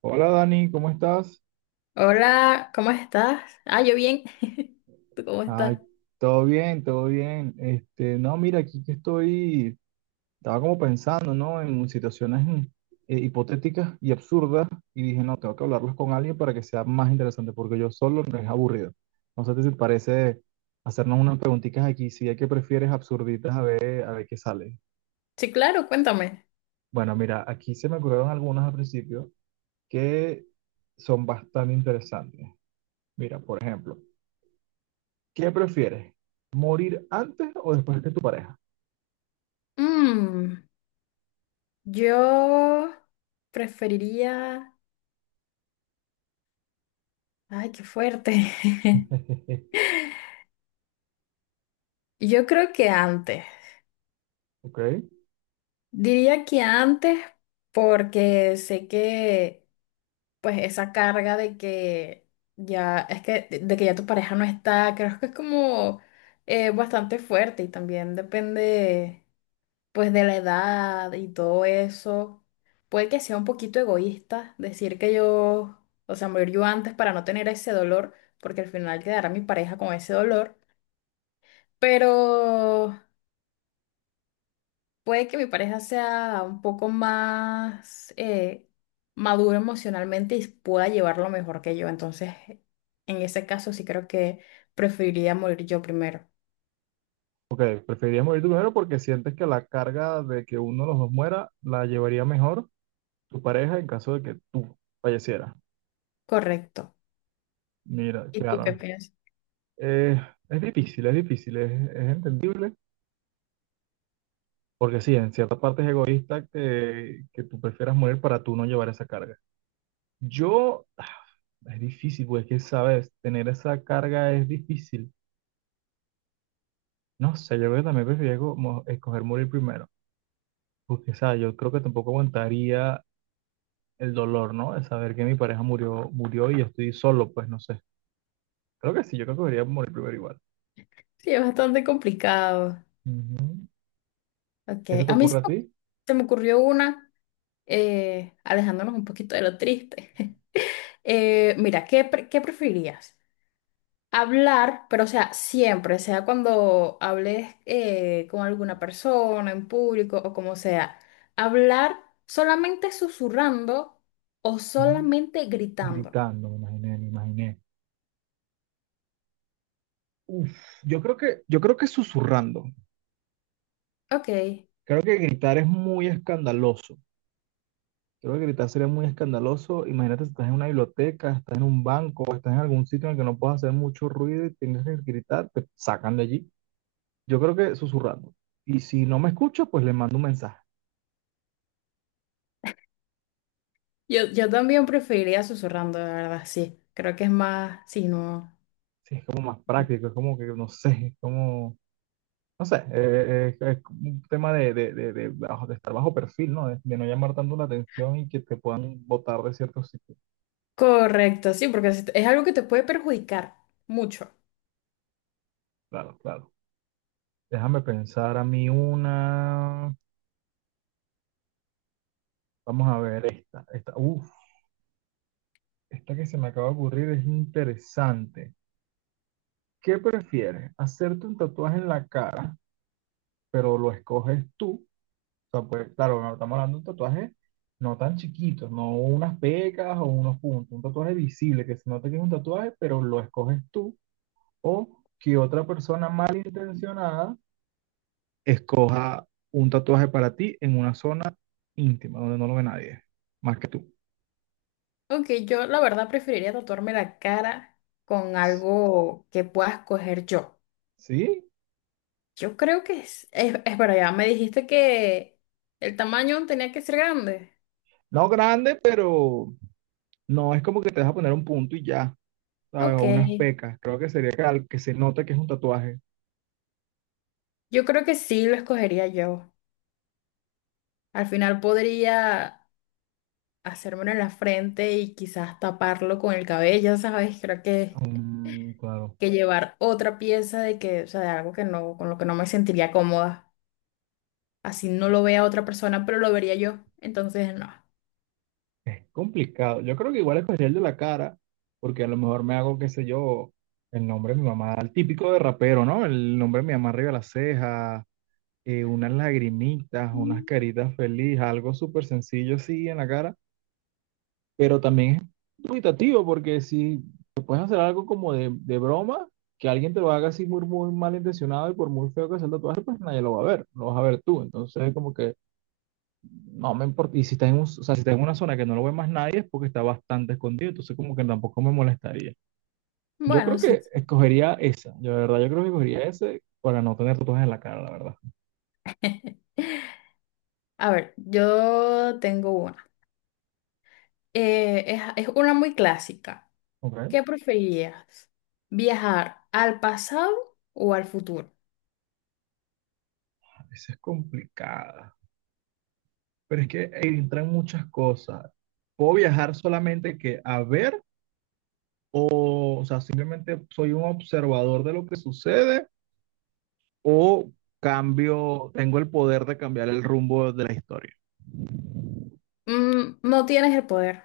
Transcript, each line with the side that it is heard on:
right: Hola Dani, ¿cómo estás?
left: Hola, ¿cómo estás? Yo bien. ¿Tú cómo estás?
right: Ay, todo bien, todo bien. Este, no, mira, aquí que estoy, estaba como pensando, ¿no? En situaciones hipotéticas y absurdas y dije, no, tengo que hablarlos con alguien para que sea más interesante, porque yo solo no es aburrido. No sé si te parece hacernos unas preguntitas aquí, si hay que prefieres absurditas, a ver qué sale.
left: Sí, claro, cuéntame.
right: Bueno, mira, aquí se me ocurrieron algunas al principio que son bastante interesantes. Mira, por ejemplo. ¿Qué prefieres? ¿Morir antes o después que tu pareja?
left: Mm, yo preferiría... Ay, qué fuerte. Yo creo que antes.
right: Ok,
left: Diría que antes porque sé que, pues, esa carga de que ya es que de que ya tu pareja no está, creo que es como bastante fuerte, y también depende, pues, de la edad y todo eso. Puede que sea un poquito egoísta decir que yo, o sea, morir yo antes para no tener ese dolor, porque al final quedará mi pareja con ese dolor. Pero puede que mi pareja sea un poco más maduro emocionalmente y pueda llevarlo mejor que yo, entonces en ese caso sí creo que preferiría morir yo primero.
right: ok, preferirías morir tú primero porque sientes que la carga de que uno de los dos muera la llevaría mejor tu pareja en caso de que tú fallecieras.
left: Correcto.
right: Mira,
left: ¿Y tú qué
right: claro,
left: piensas?
right: eh, es difícil, es difícil, es entendible, porque sí, en cierta parte es egoísta que tú prefieras morir para tú no llevar esa carga. Yo, ah, es difícil, pues es que, sabes, tener esa carga es difícil. No sé, yo creo que también preferiría como escoger morir primero, porque, o sea, yo creo que tampoco aguantaría el dolor, ¿no? De saber que mi pareja murió, murió y yo estoy solo, pues no sé. Creo que sí, yo creo que debería morir primero igual.
left: Sí, es bastante complicado.
right: Ujú.
left: Ok,
right: ¿Qué se te
left: a mí
right: ocurre a ti?
left: se me ocurrió una, alejándonos un poquito de lo triste. Mira, ¿ qué preferirías? Hablar, pero, o sea, siempre, sea cuando hables con alguna persona, en público o como sea, hablar solamente susurrando o
right: Mm,
left: solamente gritando.
right: Gritando, me imaginé, me imaginé. Uf, yo creo que susurrando.
left: Ok,
right: Creo que gritar es muy escandaloso. Creo que gritar sería muy escandaloso. Imagínate si estás en una biblioteca, estás en un banco, estás en algún sitio en el que no puedes hacer mucho ruido y tienes que gritar, te sacan de allí. Yo creo que susurrando. Y si no me escucho, pues le mando un mensaje.
left: yo también preferiría susurrando, la verdad, sí. Creo que es más, sí, no.
right: Sí, es como más práctico, es como que no sé, es como, no sé, es un tema de estar bajo perfil, ¿no? De no llamar tanto la atención y que te puedan botar de ciertos sitios.
left: Correcto, sí, porque es algo que te puede perjudicar mucho.
right: Claro, claro. Déjame pensar a mí una. Vamos a ver esta. Esta que se me acaba de ocurrir es interesante. ¿Qué prefieres? ¿Hacerte un tatuaje en la cara, pero lo escoges tú? O sea, pues, claro, no estamos hablando de un tatuaje no tan chiquito, no unas pecas o unos puntos, un tatuaje visible que se nota que es un tatuaje, pero lo escoges tú o que otra persona malintencionada escoja un tatuaje para ti en una zona íntima donde no lo ve nadie, más que tú.
left: Ok, yo la verdad preferiría tatuarme la cara con algo que pueda escoger yo.
right: Sí,
left: Yo creo que es verdad, ya me dijiste que el tamaño tenía que ser grande.
right: no grande, pero no es como que te vas a poner un punto y ya, ¿sabes?
left: Ok,
right: O unas pecas. Creo que sería que, al- que se nota que es un tatuaje.
left: yo creo que sí lo escogería yo. Al final podría hacérmelo en la frente y quizás taparlo con el cabello, ¿sabes? Creo
right: Mm, claro.
left: que llevar otra pieza de que, o sea, de algo que no, con lo que no me sentiría cómoda. Así no lo vea otra persona, pero lo vería yo. Entonces,
right: Es complicado. Yo creo que igual escogería el de la cara, porque a lo mejor me hago, qué sé yo, el nombre de mi mamá, el típico de rapero, ¿no? El nombre de mi mamá arriba de la ceja, unas lagrimitas,
left: no.
right: unas caritas felices, algo súper sencillo así en la cara, pero también es dubitativo, porque si te puedes hacer algo como de broma, que alguien te lo haga así muy, muy malintencionado y por muy feo que sea el tatuaje, pues nadie lo va a ver, lo vas a ver tú. Entonces, como que no me importa. Y si está en un- o sea, si está en una zona que no lo ve más nadie, es porque está bastante escondido. Entonces, como que tampoco me molestaría. Yo creo
left: Bueno, sí,
right: que
left: sí.
right: escogería esa. Yo, de verdad, yo creo que escogería ese para no tener tatuajes en la cara, la verdad.
left: A ver, yo tengo una. Es una muy clásica.
right: Ok. A
left: ¿Qué preferirías? ¿Viajar al pasado o al futuro?
right: veces es complicada. Pero es que entran muchas cosas. ¿Puedo viajar solamente que a ver? O sea, simplemente soy un observador de lo que sucede. O cambio, tengo el poder de cambiar el rumbo de la historia.
left: No tienes el poder,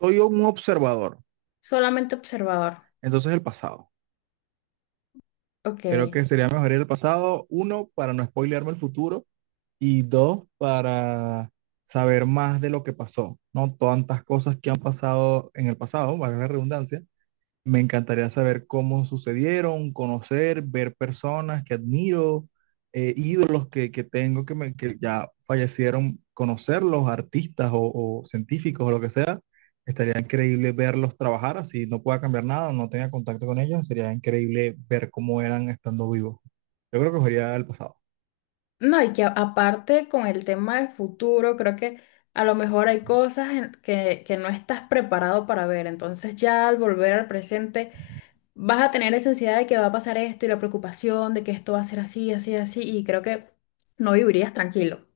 right: Soy un observador.
left: solamente observador.
right: Entonces el pasado.
left: Ok.
right: Creo que sería mejor ir al pasado, uno, para no spoilearme el futuro y dos, para saber más de lo que pasó, ¿no? Tantas cosas que han pasado en el pasado, valga la redundancia, me encantaría saber cómo sucedieron, conocer, ver personas que admiro, ídolos que tengo que ya fallecieron, conocerlos, artistas o científicos o lo que sea. Estaría increíble verlos trabajar, así no pueda cambiar nada, no tenga contacto con ellos, sería increíble ver cómo eran estando vivos. Yo creo que sería el pasado.
left: No, y que aparte con el tema del futuro, creo que a lo mejor hay cosas que no estás preparado para ver. Entonces ya al volver al presente, vas a tener esa ansiedad de que va a pasar esto y la preocupación de que esto va a ser así, así, así, y creo que no vivirías tranquilo.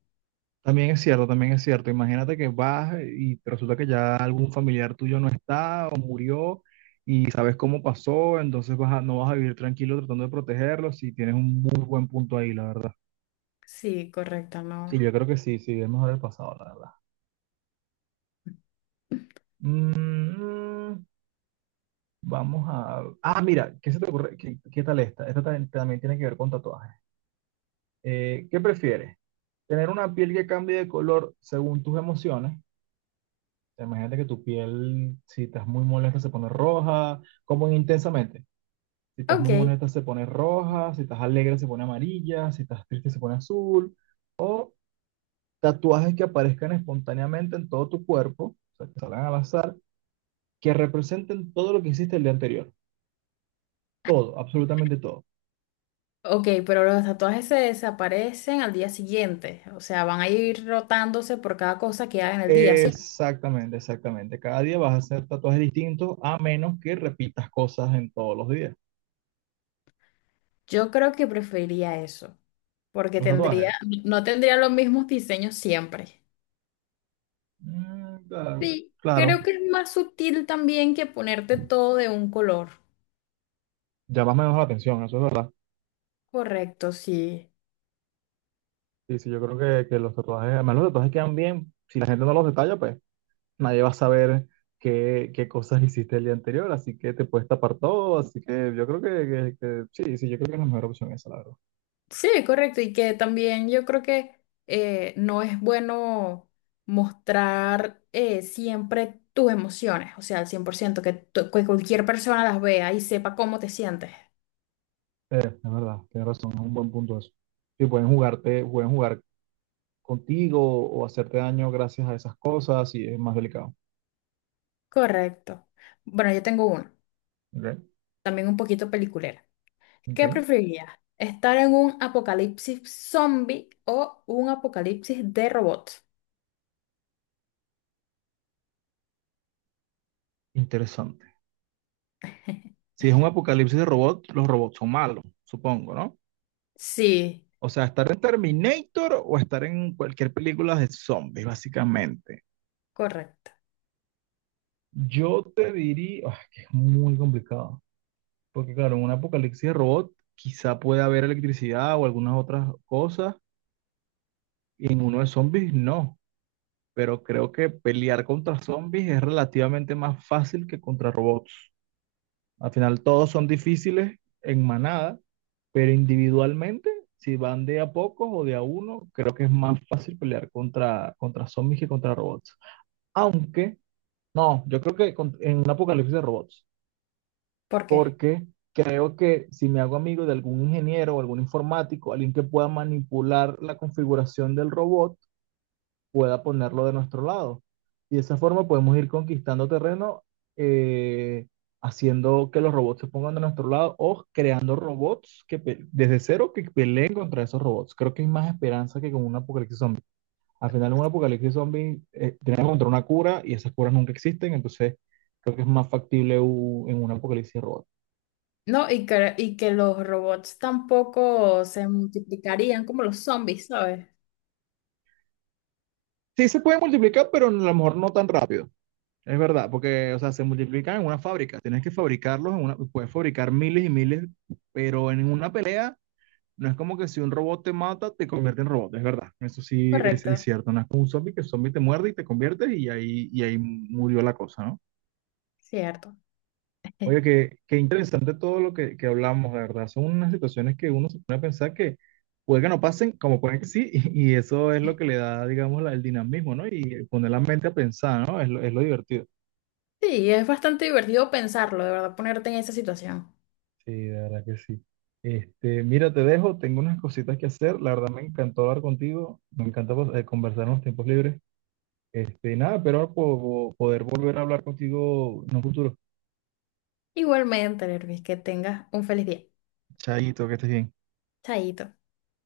right: También es cierto, también es cierto. Imagínate que vas y te resulta que ya algún familiar tuyo no está o murió y sabes cómo pasó, entonces vas a- no vas a vivir tranquilo tratando de protegerlos si tienes un muy buen punto ahí, la verdad.
left: Sí, correcto,
right: Sí, yo
left: no.
right: creo que sí, sí, es mejor el pasado, la verdad. Mm, Ah, mira, ¿qué se te ocurre? ¿Qué tal esta? Esta también, también tiene que ver con tatuajes. ¿Qué prefieres? ¿Tener una piel que cambie de color según tus emociones? Imagínate que tu piel, si estás muy molesta, se pone roja, como en intensamente. Si estás muy
left: Ok,
right: molesta, se pone roja, si estás alegre, se pone amarilla, si estás triste, se pone azul. O tatuajes que aparezcan espontáneamente en todo tu cuerpo, o sea, que salgan al azar, que representen todo lo que hiciste el día anterior. Todo, absolutamente todo.
left: ok, pero los tatuajes se desaparecen al día siguiente, o sea, van a ir rotándose por cada cosa que hagan el día, ¿sí?
right: Exactamente, exactamente. Cada día vas a hacer tatuajes distintos, a menos que repitas cosas en todos los días.
left: Yo creo que preferiría eso, porque
right: Los tatuajes.
left: no tendría los mismos diseños siempre.
right: Mm, claro,
left: Sí,
right: claro.
left: creo que es más sutil también que ponerte todo de un color.
right: Llamas menos la atención, eso es verdad.
left: Correcto, sí.
right: Sí, sí, yo creo que los tatuajes, además los tatuajes quedan bien. Si la gente no los detalla, pues nadie va a saber qué, qué cosas hiciste el día anterior, así que te puedes tapar todo, así que yo creo sí, sí, yo creo que es la mejor opción esa, la verdad.
left: Sí, correcto. Y que también yo creo que no es bueno mostrar siempre tus emociones, o sea, al 100%, que, que cualquier persona las vea y sepa cómo te sientes.
right: Es verdad, tienes razón, es un buen punto eso. Sí, pueden jugarte, pueden jugar contigo o hacerte daño gracias a esas cosas y es más delicado.
left: Correcto. Bueno, yo tengo uno,
right: Ok,
left: también un poquito peliculera. ¿Qué
right: ok.
left: preferirías? ¿Estar en un apocalipsis zombie o un apocalipsis de robots?
right: Interesante. Si es un apocalipsis de robot, los robots son malos, supongo, ¿no?
left: Sí,
right: O sea, estar en Terminator o estar en cualquier película de zombies, básicamente.
left: correcto.
right: Yo te diría, que es muy complicado, porque claro, en un apocalipsis de robot quizá puede haber electricidad o algunas otras cosas, y en uno de zombies no, pero creo que pelear contra zombies es relativamente más fácil que contra robots. Al final todos son difíciles en manada, pero individualmente, si van de a pocos o de a uno, creo que es más fácil pelear contra zombies que contra robots. Aunque, no, yo creo que en un apocalipsis de robots,
left: ¿Por qué?
right: porque creo que si me hago amigo de algún ingeniero o algún informático, alguien que pueda manipular la configuración del robot, pueda ponerlo de nuestro lado. Y de esa forma podemos ir conquistando terreno, eh, haciendo que los robots se pongan de nuestro lado o creando robots que desde cero que peleen contra esos robots. Creo que hay más esperanza que con un apocalipsis zombie. Al final, en un apocalipsis zombie, tenemos que encontrar una cura y esas curas nunca existen, entonces creo que es más factible en un apocalipsis robot.
left: No, y que los robots tampoco se multiplicarían como los zombies, ¿sabes?
right: Sí, se puede multiplicar, pero a lo mejor no tan rápido. Es verdad, porque, o sea, se multiplican en una fábrica. Tienes que fabricarlos, en una, puedes fabricar miles y miles, pero en una pelea no es como que si un robot te mata, te convierte en robot. Es verdad, eso sí es
left: Correcto,
right: cierto. No es como un zombie que el zombie te muerde y te conviertes y ahí murió la cosa, ¿no?
left: cierto.
right: Oye, qué interesante todo lo que hablamos, de verdad. Son unas situaciones que uno se pone a pensar que puede que no pasen, como pueden que sí, y eso es lo que le da, digamos, el dinamismo, ¿no? Y poner la mente a pensar, ¿no? Es lo divertido.
left: Sí, es bastante divertido pensarlo, de verdad, ponerte en esa situación.
right: Sí, de verdad que sí. Este, mira, te dejo, tengo unas cositas que hacer. La verdad me encantó hablar contigo, me encanta pues, conversar en los tiempos libres. Este, nada, pero poder volver a hablar contigo en un futuro.
left: Igualmente, Lervis, que tengas un feliz día.
right: Chaito, que estés bien.
left: Chaito.